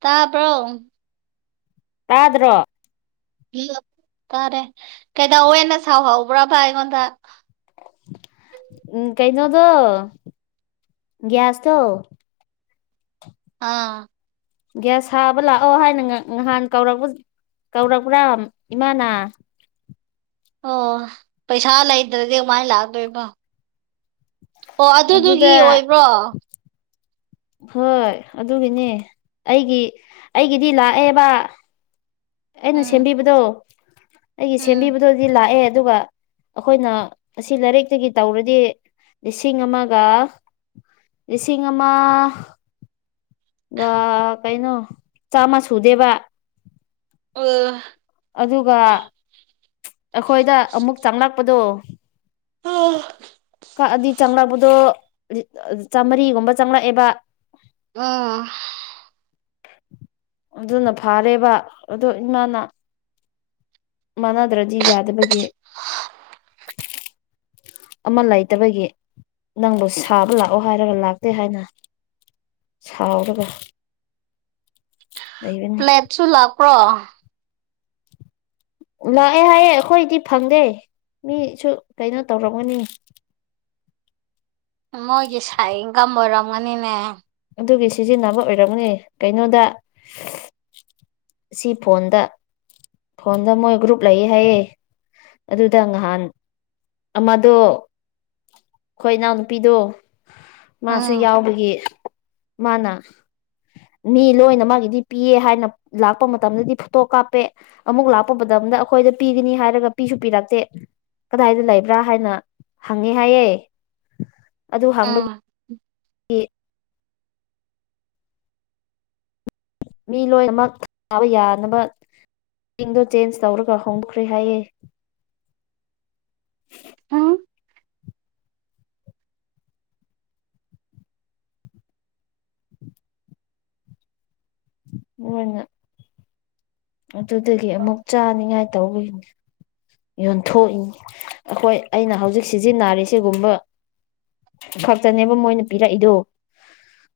ꯇꯥꯕ꯭ꯔꯣ ꯇꯥꯗ꯭ꯔꯣ ꯇꯥꯔꯦ ꯀꯩꯗꯧꯋꯦꯅ ꯁꯥꯎꯍꯧꯕ꯭ꯔꯕ ꯑꯩꯉꯣꯟꯗ ꯎꯝ ꯀꯩꯅꯣꯗꯣ ꯒ꯭ꯌꯥꯁꯇꯣ ꯑꯥ ꯒ꯭ꯌꯥꯁ ꯁꯥꯕ ꯂꯥꯛꯑꯣ ꯍꯥꯏꯅ ꯉꯥ ꯉꯥꯍꯥꯟ ꯀꯧꯔꯛ ꯀꯧꯔꯛꯄ꯭ꯔꯥ ꯏꯃꯥꯅ ꯑꯣ ꯄꯩꯁꯥ ꯂꯩꯇ꯭ꯔꯗꯤ ꯀꯃꯥꯏꯅ ꯂꯥꯛꯇꯣꯏꯕ ꯑꯣ ꯑꯗꯨꯗ ꯑꯗꯨꯗꯨꯒꯤ ꯑꯣꯏꯕ꯭ꯔꯣ ꯍꯣꯏ ꯑꯗꯨꯒꯤꯅꯦ ꯑꯩꯒꯤ ꯑꯩꯒꯤꯗꯤ ꯂꯥꯛꯑꯦꯕ ꯑꯩꯅ ꯎꯝ ꯁꯦꯝꯕꯤꯕꯗꯣ ꯑꯩꯒꯤ ꯎꯝ ꯁꯦꯝꯕꯤꯕꯗꯣꯗꯤ ꯂꯥꯛꯑꯦ ꯑꯗꯨꯒ ꯑꯩꯈꯣꯏꯅ ꯑꯁꯤ ꯂꯥꯏꯔꯤꯛꯇꯒꯤ ꯇꯧꯔꯗꯤ ꯂꯤꯁꯤꯡ ꯑꯃꯒ ꯂꯤꯁꯤꯡ ꯑꯃ ꯑꯥ ꯀꯩꯅꯣ ꯆꯥꯝꯃ ꯁꯨꯗꯦꯕ ꯑꯣ ꯑꯗꯨꯒ ꯑꯩꯈꯣꯏꯗ ꯑꯃꯨꯛ ꯆꯪꯂꯛꯄꯗꯣ ꯑꯥ ꯀꯛꯑꯗꯤ ꯆꯪꯂꯛꯄꯗꯣ ꯆꯥꯝꯃꯔꯤꯒꯨꯝꯕ ꯆꯪꯂꯛꯑꯦꯕ ꯑꯥ ꯑꯗꯨꯅ ꯐꯥꯔꯦꯕ ꯑꯗꯨ ꯏꯃꯥꯅ ꯃꯥꯟꯅꯗ꯭ꯔꯗꯤ ꯌꯥꯗꯕꯒꯤ [inaudible] ꯑꯃ ꯂꯩꯇꯕꯒꯤ ꯅꯪꯕꯨ ꯁꯥꯕ ꯂꯥꯛꯑꯣ ꯍꯥꯏꯔꯒ ꯂꯥꯛꯇꯦ ꯍꯥꯏꯅ ꯁꯥꯎꯔꯒ ꯑꯥ ꯂꯩꯕꯅꯤ ꯁꯨ ꯂꯥꯛꯄ꯭ꯔꯣ ꯂꯥꯛꯑꯦ ꯍꯥꯏꯌꯦ ꯑꯩꯈꯣꯏꯗꯤ ꯐꯪꯗꯦ ꯃꯤꯁꯨ ꯀꯩꯅꯣ ꯇꯧꯔꯝꯒꯅꯤ ꯃꯣꯏꯒꯤ ꯁꯥꯏ ꯏꯟꯒꯝ ꯑꯣꯏꯔꯝꯒꯅꯤꯅꯦ ꯑꯗꯨꯒꯤ ꯁꯤꯖꯤꯟꯅꯕ ꯑꯣꯏꯔꯝꯒꯅꯤ ꯀꯩꯅꯣꯗ ꯁꯤ ꯐꯣꯟꯗ ꯐꯣꯟꯗ ꯃꯣꯏ ꯒ꯭ꯔꯨꯞ ꯂꯩ ꯍꯥꯏꯌꯦ ꯑꯗꯨꯗ ꯉꯍꯥꯟ ꯑꯃꯗꯣ ꯑꯩꯈꯣꯏ ꯏꯅꯥꯎꯅꯨꯄꯤꯗꯣ ꯃꯥꯁꯨ ꯎꯝ ꯌꯥꯎꯕꯒꯤ ꯃꯥꯅ ꯃꯤ ꯂꯣꯏꯅ ꯃꯥꯒꯤꯗꯤ ꯄꯤꯌꯦ ꯍꯥꯏꯅ ꯂꯥꯛꯄ ꯃꯇꯝꯗꯗꯤ ꯐꯣꯇꯣ ꯀꯥꯞꯄꯦ ꯑꯃꯨꯛ ꯂꯥꯛꯄ ꯕꯗꯝꯗ ꯑꯩꯈꯣꯏꯗ ꯄꯤꯒꯅꯤ ꯍꯥꯏꯔꯒ ꯄꯤꯁꯨ ꯄꯤꯔꯛꯇꯦ꯫ ꯀꯗꯥꯏꯗ ꯂꯩꯕ꯭ꯔꯥ ꯍꯥꯏꯅ ꯍꯪꯉꯦ ꯍꯥꯏꯌꯦ ꯑꯗꯨ ꯍꯪꯕꯒꯤ ꯎꯝ ꯏ ꯃꯤ ꯂꯣꯏꯅꯃꯛ ꯊꯥꯕ ꯌꯥꯅꯕ [inaudible] ꯗꯣ ꯆꯦꯟꯖ ꯇꯧꯔꯒ ꯍꯣꯡꯈ꯭ꯔꯦ ꯍꯥꯏꯌꯦ꯫ ꯍꯝ꯫ [unintelligible] ꯃꫭꯏꯅ ꯑꯗꯨꯗꯒꯤ ꯑꯃꯨꯛ ꯆꯥꯅꯤꯡꯉꯥꯏ ꯇꯧꯕꯒꯤꯅꯤ꯫ ꯌꯣꯟꯊꯣꯛꯏꯅꯤ ꯑꯈꯣꯏ ꯑꯩꯅ ꯍꯧꯖꯤꯛ ꯁꯤꯖꯤꯟꯅꯔꯤ ꯁꯤꯒꯨꯝꯕ ꯈꯛꯇꯅꯦꯕ ꯃꯣꯏꯅ ꯄꯤꯔꯛꯏꯗꫭ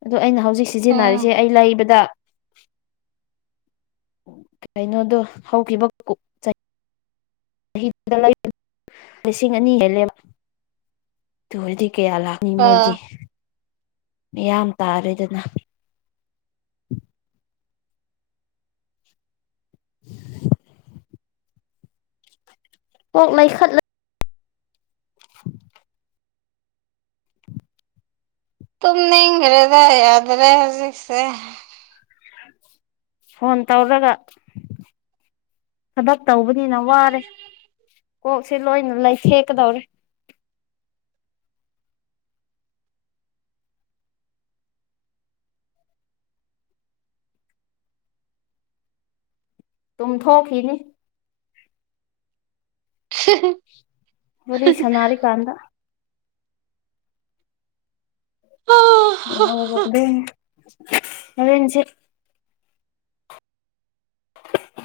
ꯑꯗꯨ ꯑꯩꯅ ꯍꯧꯖꯤꯛ ꯁ ꯁꯤꯖꯤꯟꯅꯔꯤꯁꯦ ꯎꯝ ꯑꯩ ꯂꯩꯕꯗ ꯀꯩꯅꯣꯗꯣ ꯍꯧꯈꯤꯕ [unintelligible] ꯂꯤꯁꯤꯡ ꯑꯅꯤ ꯍꯦꯜꯂꯦ ꯑꯗꯨ ꯑꯣꯏꯔꯗꯤ ꯀꯌꯥ ꯂꯥꯛ ꯃꯤ ꯃꯣꯏꯒꯤ ꯑꯥ ꯃꯤꯌꯥꯝ ꯇꯥꯔꯦꯗꯅ꯫ [inaudible] ꯀꯣꯛ ꯂꯩꯈꯠꯂ ꯇꯨꯝꯅꯤꯡꯈ꯭ꯔꯦꯗ ꯌꯥꯗ꯭ꯔꯦ ꯍꯧꯖꯤꯛꯁꯦ꯫ ꯐꯣꯟ ꯇꯧ꯭ꯔꯒ ꯊꯕꯛ ꯇꯧꯕꯅꯤꯅ ꯋꯥꯔꯦ ꯀꯣꯛꯁꯦ ꯂꯣꯏꯅ ꯂꯩꯊꯦꯛꯀꯗꯧꯔꯦ꯫ ꯇꯨꯝꯊꯣꯛꯈꯤꯅꯤ꯫ [unintelligible] ꯋꯥꯔꯤ ꯁꯥꯅꯔꯤ ꯀꯥꯟꯗ꯫ [inaudible] ꯍꯧꯔꯦꯟꯁꯦ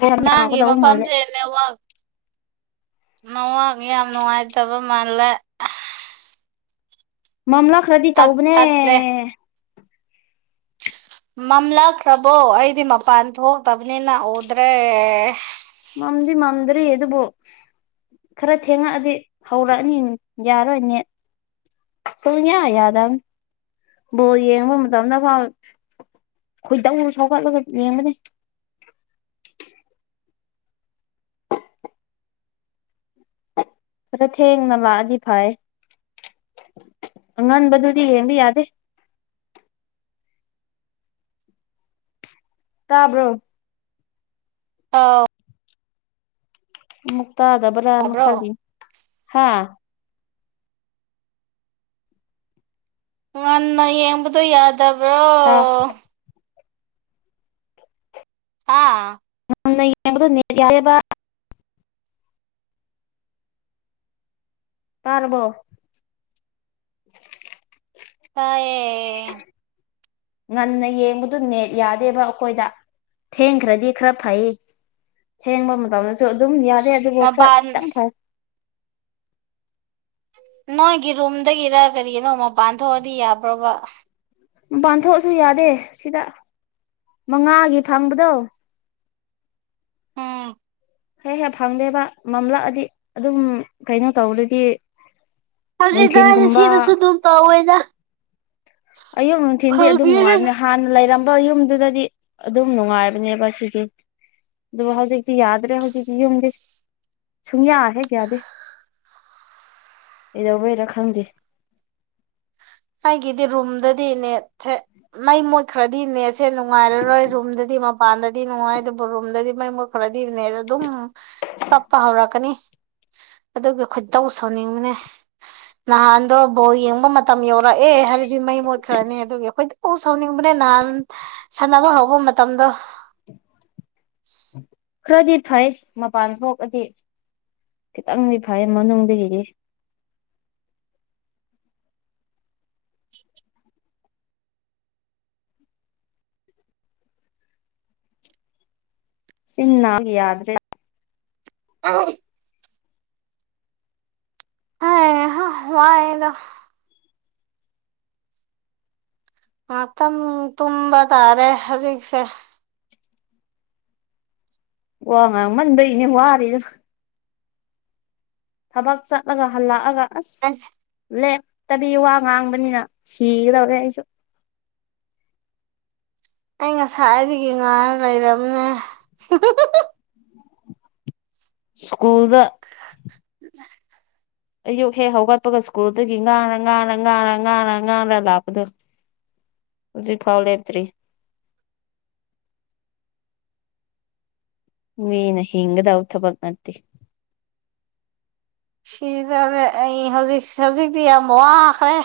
ꯌꯥꯝ ꯅꯥꯡꯒꯤ ꯌꯥꯝꯃꯛꯀꯗꯧꯕ ꯃꯥꯜꯂꯦ ꯃꯐꯝꯁꯦ ꯅꯦꯋꯥꯛ ꯅꯋꯥꯛ ꯌꯥꯝ ꯅꯨꯡꯉꯥꯏꯇꯕ ꯃꯥꯜꯂꯦ꯫ ꯃꯝꯂꯛꯈ꯭ꯔꯗꯤ ꯇꯠ ꯇꯧꯕꯅꯦ꯫ ꯇꯠꯂꯦ ꯃꯝꯂꯛꯈ꯭ꯔꯕꯣ ꯑꯩꯗꯤ ꯃꯄꯥꯟ ꯊꯣꯛꯇꯕꯅꯤꯅ ꯎꯗ꯭ꯔꯦ꯫ ꯃꯝꯗꯤ ꯃꯝꯗ꯭ꯔꯤ ꯑꯗꯨꯕꯨ ꯈꯔ ꯊꯦꯡꯉꯛꯑꯗꯤ ꯍꯧꯔꯛꯑꯅꯤ ꯌꯥꯔꯣꯏ ꯅꯦꯠ꯫ ꯁꯨꯡꯌꯥ ꯌꯥꯗꯕꯅꯤ ꯕꯣꯜ ꯌꯦꯡꯕ ꯃꯇꯝꯗ ꯐꯥꯎ ꯈꯣꯏꯗꯧ ꯁꯧꯒꯠꯂꯒ ꯌꯦꯡꯕꯅꯦ꯫ ꯈꯔ ꯊꯦꯡꯅ ꯂꯥꯛꯑꯗꯤ ꯐꯩ ꯑꯉꯟꯕꯗꯨꯗꯤ ꯌꯦꯡꯕ ꯌꯥꯗꯦ꯫ ꯇꯥꯕ꯭ꯔꯣ꯫ ꯑꯥꯎ꯫ ꯑꯃꯨꯛ ꯇꯥꯗꯕ꯭ꯔꯅ ꯇꯥꯕ꯭ꯔꯣ ꯈꯜꯂꯤꯅꯤ ꯍꯥꯥ꯫ ꯉꯟꯅ ꯌꯦꯡꯕꯗꯨ ꯌꯥꯗꯕ꯭ꯔꯣ꯫ ꯇꯥ ꯍꯥ꯫ ꯉꯟꯅ ꯌꯦꯡꯕꯗꯣ ꯅꯦꯠ ꯌꯥꯗꯦꯕ꯫ ꯇꯥꯔꯕꯣ꯫ ꯇꯥꯌꯦ꯫ ꯉꯟꯅ ꯌꯦꯡꯕꯗꯨ ꯅꯦꯠ ꯌꯥꯗꯦꯕ ꯑꯈꯣꯏꯗ꯫ ꯊꯦꯡꯈ꯭ꯔꯗꯤ ꯈꯔ ꯐꯩ ꯊꯦꯡꯕ ꯃꯇꯝꯗꯁꯨ ꯑꯗꯨꯝ ꯌꯥꯠ ꯗꯦ ꯑꯗꯨꯕꯨ ꯈꯔ ꯃꯄꯥꯟ ꯈꯤꯇꯪ ꯐꯩ꯫ ꯅꯣꯏꯒꯤ ꯔꯨꯝꯗꯒꯤꯔ ꯀꯔꯤꯅꯣ ꯃꯄꯥꯟ ꯊꯣꯛꯑꯗꯤ ꯌꯥꯕ꯭ꯔꯣꯕ꯫ ꯎꯝ ꯄꯥꯟꯊꯣꯛ ꯑꯁꯨ ꯌꯥꯗꯦ ꯁꯤꯗ ꯃꯉꯥꯒꯤ ꯐꯪꯕꯗꯣ꯫ ꯑꫭ꯫ ꯍꯦꯛ ꯍꯦꯛ ꯐꯪꯗꯦꯕ ꯃꯝꯂꯛ ꯑꯗꯤ ꯑꯗꯨꯝ ꯀꯩꯅꯣ ꯇꯧꯔꯗꯤ ꯍꯧꯖꯤꯛ ꯀꯥꯟ ꯅꯨꯡꯊꯤꯟꯒꯨꯝꯕ ꯁꯤꯗꯁꯨ ꯑꯗꯨꯝ ꯇꯧꯋꯦꯗ ꯑꯌꯨꯛ ꯅꯨꯡꯊꯤꯟꯗꯤ ꯑꯗꯨꯝ ꯐꯪꯉꯦ ꯅꯨꯡꯉꯥꯏꯕꯅꯤ ꯍꯥꯟꯅ ꯂꯩꯔꯝꯕ ꯌꯨꯝꯗꯨꯗꯗꯤ ꯑꯗꯨꯝ ꯅꯨꯡꯉꯥꯏꯕꯅꯦꯕ ꯁꯤꯗꯤ ꯑꯗꯨꯕꯨ ꯍꯧꯖꯤꯛꯇꯤ ꯌꯥꯗ꯭ꯔꯦ ꯍꯧꯖꯤꯛꯀꯤ ꯌꯨꯝꯗꯤ ꯁꯨꯡꯌꯥ ꯍꯦꯛ ꯌꯥꯗꯦ ꯀꯩꯗꯧꯕꯩꯔꯥ ꯈꯪꯗꯦ ꯑꯩꯒꯤꯗꯤ ꯔꯨꯝꯗꯗꯤ ꯅꯦꯠꯁꯦ ꯃꯩ ꯃꯨꯠꯈ꯭ꯔꯗꯤ ꯅꯦꯠ ꯁꯦ ꯅꯨꯡꯉꯥꯏꯔꯔꯣꯏ ꯔꯨꯝꯗꯗꯤ ꯃꯄꯥꯟꯗꯗꯤ ꯅꯨꯡꯉꯥꯏ ꯗꯨꯕ ꯔꯨꯝꯗꯗꯤ ꯃꯩ ꯃꯨꯠ ꯈꯔꯗꯤ ꯅꯦꯠ ꯑꯗꯨꯝ ꯆꯞꯄ ꯍꯧꯔꯛꯀꯅꯤ ꯑꯗꯨꯒꯤ ꯈꯣꯏꯇꯧ ꯁꯧꯅꯤꯡꯕꯅꯦ ꯅꯍꯥꯟꯗꯣ ꯕꯣꯜ ꯌꯦꯡꯕ ꯃꯇꯝ ꯌꯧꯔꯛ ꯔꯛꯑꯦ ꯍꯥꯏꯔꯗꯤ ꯃꯩ ꯃꯨꯠꯈ꯭ꯔꯅꯤ ꯑꯗꯨꯒꯤ ꯑꯩꯈꯣꯏꯗꯤ ꯎ ꯁꯥꯎꯅꯤꯡꯕꯅꯦ ꯅꯍꯥꯟ ꯁꯥꯟꯅꯕ ꯍꯧꯕ ꯃ ꯇꯝꯗ ꯈꯔꯗꯤ ꯐꯩ ꯃꯄꯥꯟ ꯊꯣꯛꯑꯗꯤ ꯈꯤꯇꯪꯗꯤ ꯐꯩ ꯃꯅꯨꯡꯗꯒꯤꯗꯤ ꯆꯤꯟ ꯅꯥꯕ ꯌꯥꯗ꯭ꯔꯦ [unintelligible] ꯑꯩꯍꯥ ꯋꯥꯏꯌꯦꯗ ꯉꯥꯛꯇꯪ ꯇꯨꯝꯕ ꯇꯥꯔꯦ ꯍꯧꯖꯤꯛꯁꯦ ꯋꯥ ꯉꯥꯡꯃꯟꯕꯩꯅꯦ ꯋꯥꯔꯤꯗꯣ ꯊꯕꯛ ꯆꯠꯂꯒ ꯍꯜꯂꯛꯑꯒ ꯑꯁ ꯑꯁ ꯂꯦꯞꯇꯕꯤ ꯋꯥ ꯉꯥꯡꯕꯅꯤꯅ ꯁꯤꯒꯗꯧꯔꯦ ꯑꯩꯁꯨ ꯑꯩ ꯉꯁꯥꯏꯗꯒꯤ ꯉꯥꯡꯔ ꯂꯩꯔꯝꯅꯦ ꯁ꯭ꯀꯨꯜꯗ [unintelligible] ꯑꯌꯨꯛ ꯍꯦꯛ ꯍꯧꯒꯠꯄꯒ ꯁ꯭ꯀꯨꯜꯗꯒꯤ ꯉꯥꯔ ꯉꯥꯔ ꯉꯥꯔ ꯉꯥꯔ ꯉꯥꯔ ꯂꯥꯛꯄꯗꯣ ꯍꯧꯖꯤꯛꯐꯥꯎ ꯂꯦꯞꯇ꯭ꯔꯤ ꯃꯤꯅ ꯍꯤꯡꯒꯗꯧ ꯊꯕꯛ ꯅꯠꯇꯦ ꯁꯤꯗꯧꯔꯦ ꯑꯩ ꯍꯧꯖꯤꯛ ꯍꯧꯖꯤꯛꯇꯤ ꯌꯥꯝ ꯋꯥꯈ꯭ꯔꯦ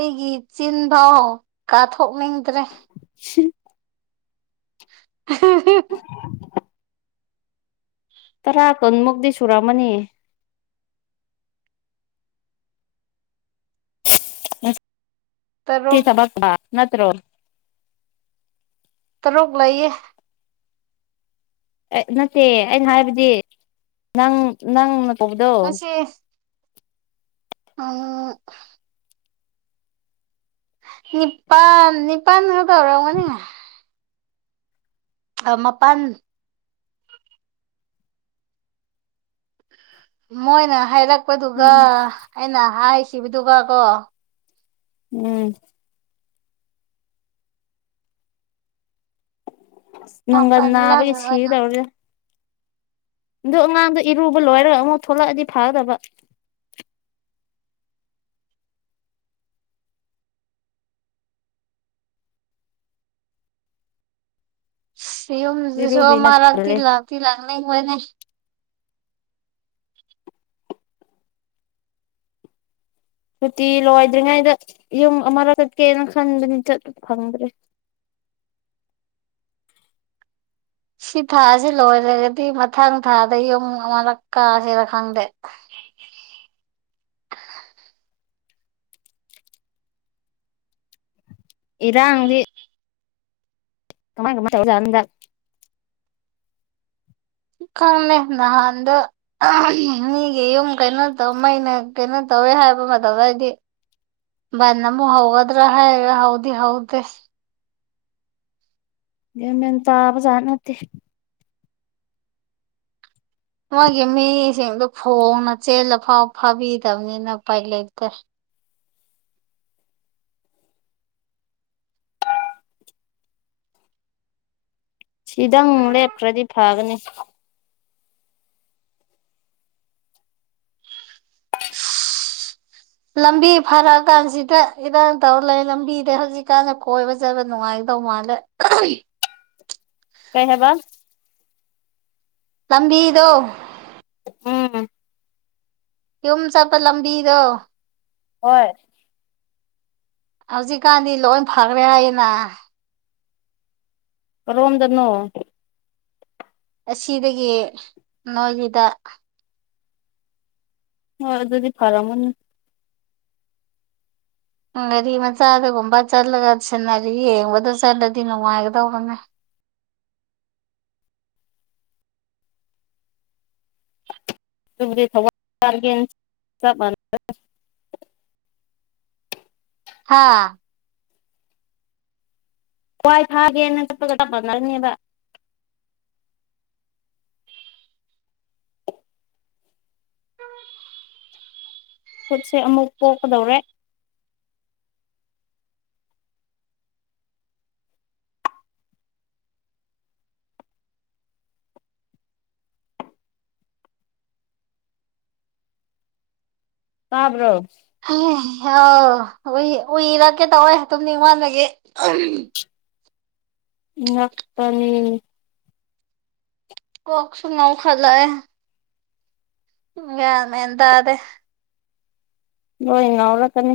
ꯑꯩꯒꯤ ꯆꯤꯟꯐꯥꯎ ꯀꯥꯊꯣꯛꯅꯤꯡꯗ꯭ꯔꯦ [unintelligible] [unintelligible] ꯇꯔꯥ ꯀꯨꯟꯃꯨꯛꯇꯤ ꯁꯨꯔꯝꯃꯅꯤ ꯇꯔꯨꯛ [unintelligible] ꯅꯠꯇ꯭ꯔꯣ ꯇꯔꯨꯛ ꯂꯩꯌꯦ ꯑꯦ ꯅꯠꯇꯦ ꯑꯩꯅ ꯍꯥꯏꯕꯗꯤ ꯅꯪ ꯅꯪꯅ ꯀꯧꯕꯗꯣ ꯉꯁꯤ [unintelligible] ꯅꯤꯄꯥꯟ ꯅꯤꯄꯥꯟ ꯍꯥꯏꯕ ꯑꯣꯏꯔꯝꯒꯅꯤ ꯑꯥ ꯃꯥꯄꯟ ꯃꯣꯏꯅ ꯍꯥꯏꯔꯛꯄꯗꯨꯒ ꯎꯝ ꯑꯩꯅ ꯍꯥꯏꯈꯤꯕꯗꯨꯒ ꯀꯣ ꯎꯝ ꯅꯨꯡꯒꯟ ꯃꯥꯄꯜꯂꯛ ꯅꯥꯕꯒꯤ ꯁꯤꯒꯗꯧꯔꯦ ꯑꯗꯨ ꯑꯉꯥꯡꯗꯣ ꯏꯔꯨꯕ ꯂꯣꯏꯔꯒ ꯑꯃꯨꯛ ꯊꯣꯛꯂꯛꯑꯗꯤ ꯐꯒꯗꯕ ꯁꯤ ꯌꯨꯝꯁꯤꯁꯨ ꯏꯔꯨꯕꯤꯅ ꯑꯃꯥꯔꯛꯇꯤ ꯇꯜꯂꯦ ꯂꯥꯛꯇꯤ ꯂꯥꯛꯅꯤꯡꯕꯅꯦ ꯁꯨꯇꯤ ꯂꯣꯏꯗ꯭ꯔꯤꯉꯩꯗ ꯌꯨꯝ ꯑꯃꯔꯛ ꯆꯠꯀꯦꯅ ꯈꯟꯕꯅꯤ ꯆꯠꯄ ꯐꯪꯗ꯭ꯔꯦ ꯁꯤ ꯊꯥꯖꯤ ꯂꯣꯏꯔꯒꯗꯤ ꯃꯊꯪ ꯊꯥꯗ ꯌꯨꯝ ꯑꯃꯔꯛ ꯀꯥꯁꯤꯔ ꯈꯪꯗꯦ [unintelligible] ꯏꯔꯥꯡꯗꯤ [unintelligible] ꯈꯪꯗꯦ ꯅꯍꯥꯟꯗꯣ ꯑꯍꯝ ꯃꯤꯒꯤ ꯌꯨꯝ ꯀꯩꯅꯣ ꯇꯧ ꯃꯩꯅ ꯀꯩꯅꯣ ꯇꯧꯋꯦ ꯍꯥꯏꯕ ꯃꯇꯝꯗꯗꯤ ꯕꯟ ꯑꯃꯨꯛ ꯍꯧꯒꯗ꯭ꯔꯥ ꯍꯥꯏꯔꯒ ꯍꯧꯗꯤ ꯍꯧꯗꯦ ꯒꯌꯥꯟ ꯃꯦꯟ ꯇꯥꯕꯖꯥꯠ ꯅꯠꯇꯦ ꯃꯣꯏꯒꯤ ꯃꯤꯁꯤꯡꯗꯨ ꯐꯣꯡꯅ ꯆꯦꯜꯂ ꯐꯥꯎ ꯐꯥꯕꯤꯗꯕꯅꯤꯅ ꯎꯄꯥꯏ ꯂꯩꯇꯦ ꯁꯤꯗꯪ ꯂꯦꯞꯈ꯭ꯔꯗꯤ ꯐꯒꯅꯤ ꯂꯝꯕꯤ ꯐꯔꯑꯀꯥꯟꯁꯤꯗ ꯏꯔꯥꯡ ꯇꯧ ꯂꯩ ꯂꯝꯕꯤꯗ ꯍꯧꯖꯤꯛꯀꯥꯟ ꯀꯣꯏꯕ ꯆꯠꯄ ꯅꯨꯡꯉꯥꯏꯒꯗꯧ ꯃꯥꯜꯂꯦ [unintelligible] ꯀꯩ ꯍꯥꯏꯕ ꯂꯝꯕꯤꯗꯣ ꯎꯝ ꯌꯨꯝ ꯆꯠꯄ ꯂꯝꯕꯤꯗꯣ ꯍꯣꯏ ꯍꯧꯖꯤꯛꯀꯥꯟꯗꯤ ꯂꯣꯏ ꯐꯒ꯭ꯔꯦ ꯍꯥꯏꯅ ꯀꯔꯣꯝꯗꯅꯣ ꯑꯁꯤꯗꯒꯤ ꯅꯣꯏꯒꯤꯗ ꯍꯣꯏ ꯑꯗꯨꯗꯤ ꯐꯔꯝꯒꯅꯤ ꯒꯥꯔꯤ ꯃꯆꯥꯗꯒꯨꯝꯕ ꯆꯠꯂꯒ ꯁꯤꯟꯅꯔꯤ ꯌꯦꯡꯕꯗꯣ ꯆꯠꯂꯗꯤ ꯅꯨꯡꯉꯥꯏꯒꯗꯧꯕꯅꯦ ꯑꯗꯨꯕꯨꯗꯤ [unintelligible] ꯍꯥꯥ ꯊꯋꯥꯏ ꯊꯒꯦꯅ ꯆꯠꯄꯒ ꯆꯞ ꯃꯥꯅꯔꯅꯤꯕ ꯈꯨꯠꯁꯦ ꯑꯃꯨꯛ ꯄꯣꯛꯀꯗꯧꯔꯦ ꯇꯥꯕ꯭ꯔꯣ [unintelligible] ꯎꯏ ꯎꯏꯔꯀꯦ ꯇꯧꯋꯦ ꯇꯨꯝꯅꯤꯡꯃꯟꯕꯒꯤ ꯑꯍꯝ [unintelligible] ꯀꯣꯛ ꯁꯨꯨ ꯉꯥꯎꯈꯠꯂꯛꯑꯦ ꯒꯌꯥꯟ ꯃꯦꯟ ꯇꯥꯗꯦ ꯅꯣꯏ ꯉꯥꯎꯔꯛꯀꯅꯤ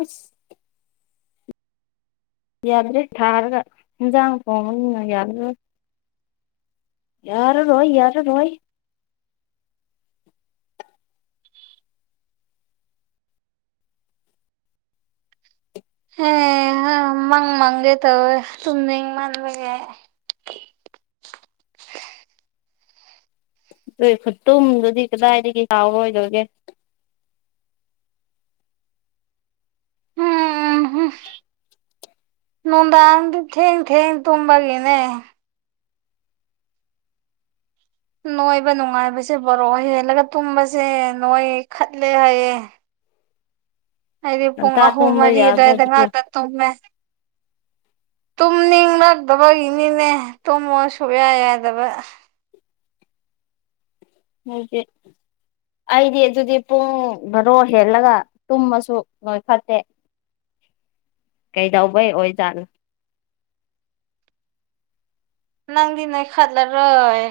ꯑꯁ ꯌꯥꯗ꯭ꯔꯦ ꯊꯥꯔꯒ ꯏꯟꯖꯥꯡ ꯊꯣꯡꯕꯅꯤꯅ ꯌꯥꯔꯔꯣꯏ ꯌꯥꯔꯔꯣꯏ ꯌꯥꯔꯔꯣꯏ ꯍꯦ ꯍ ꯃꯪ ꯃꯪꯒꯦ ꯇꯧꯋꯦ ꯇꯨꯝꯅꯤꯡꯃꯟꯕꯒꯤ ꯑꯗꯨꯏ ꯈꯨꯇꯨꯝꯗꯨꯗꯤ ꯀꯗꯥꯏꯗꯒꯤ ꯆꯥꯎꯔꯣꯏꯗꯣꯏꯒꯦ ꯍꯝ ꯍꯝ ꯅꯨꯡꯗꯥꯡꯗꯤ ꯊꯦꯡ ꯊꯦꯡ ꯇꯨꯝꯕꯒꯤꯅꯦ ꯅꯣꯏꯕ ꯅꯨꯡꯉꯥꯏꯕꯁꯦ ꯕꯥꯔꯣ ꯍꯦꯜꯂꯒ ꯇꯨꯝꯕꯖꯦ ꯅꯣꯏꯈꯠꯂꯦ ꯍꯥꯏꯌꯦ ꯑꯩꯗꯤ ꯄꯨꯡ ꯉꯟꯇꯥ ꯑꯍꯨꯝ ꯇꯨꯝꯕ ꯃꯔꯤ ꯌꯥꯗ꯭ꯔꯣ ꯑꯗꯨꯋꯥꯏꯗ ꯑꯗꯨꯗꯤ ꯉꯥꯛꯇ ꯇꯨꯝꯃꯦ ꯇꯨꯝꯅꯤꯡꯂꯛꯇꯕꯒꯤꯅꯤꯅꯦ ꯇꯨꯝꯃꯣ ꯁꯨꯛꯌꯥ ꯌꯥꯗꯕ ꯅꯣꯏꯒꯤ ꯑꯩꯗꯤ ꯑꯗꯨꯗꯤ ꯄꯨꯡ ꯕꯥꯔꯣ ꯍꯦꯜꯂꯒ ꯇꯨꯝꯃꯁꯨ ꯅꯣꯏꯈꯠꯇꯦ ꯀꯩꯗꯧꯕꯩ ꯑꯣꯏꯖꯥꯠꯅꯣ ꯅꯪꯗꯤ ꯅꯣꯏꯈꯠꯂꯔꯣꯏ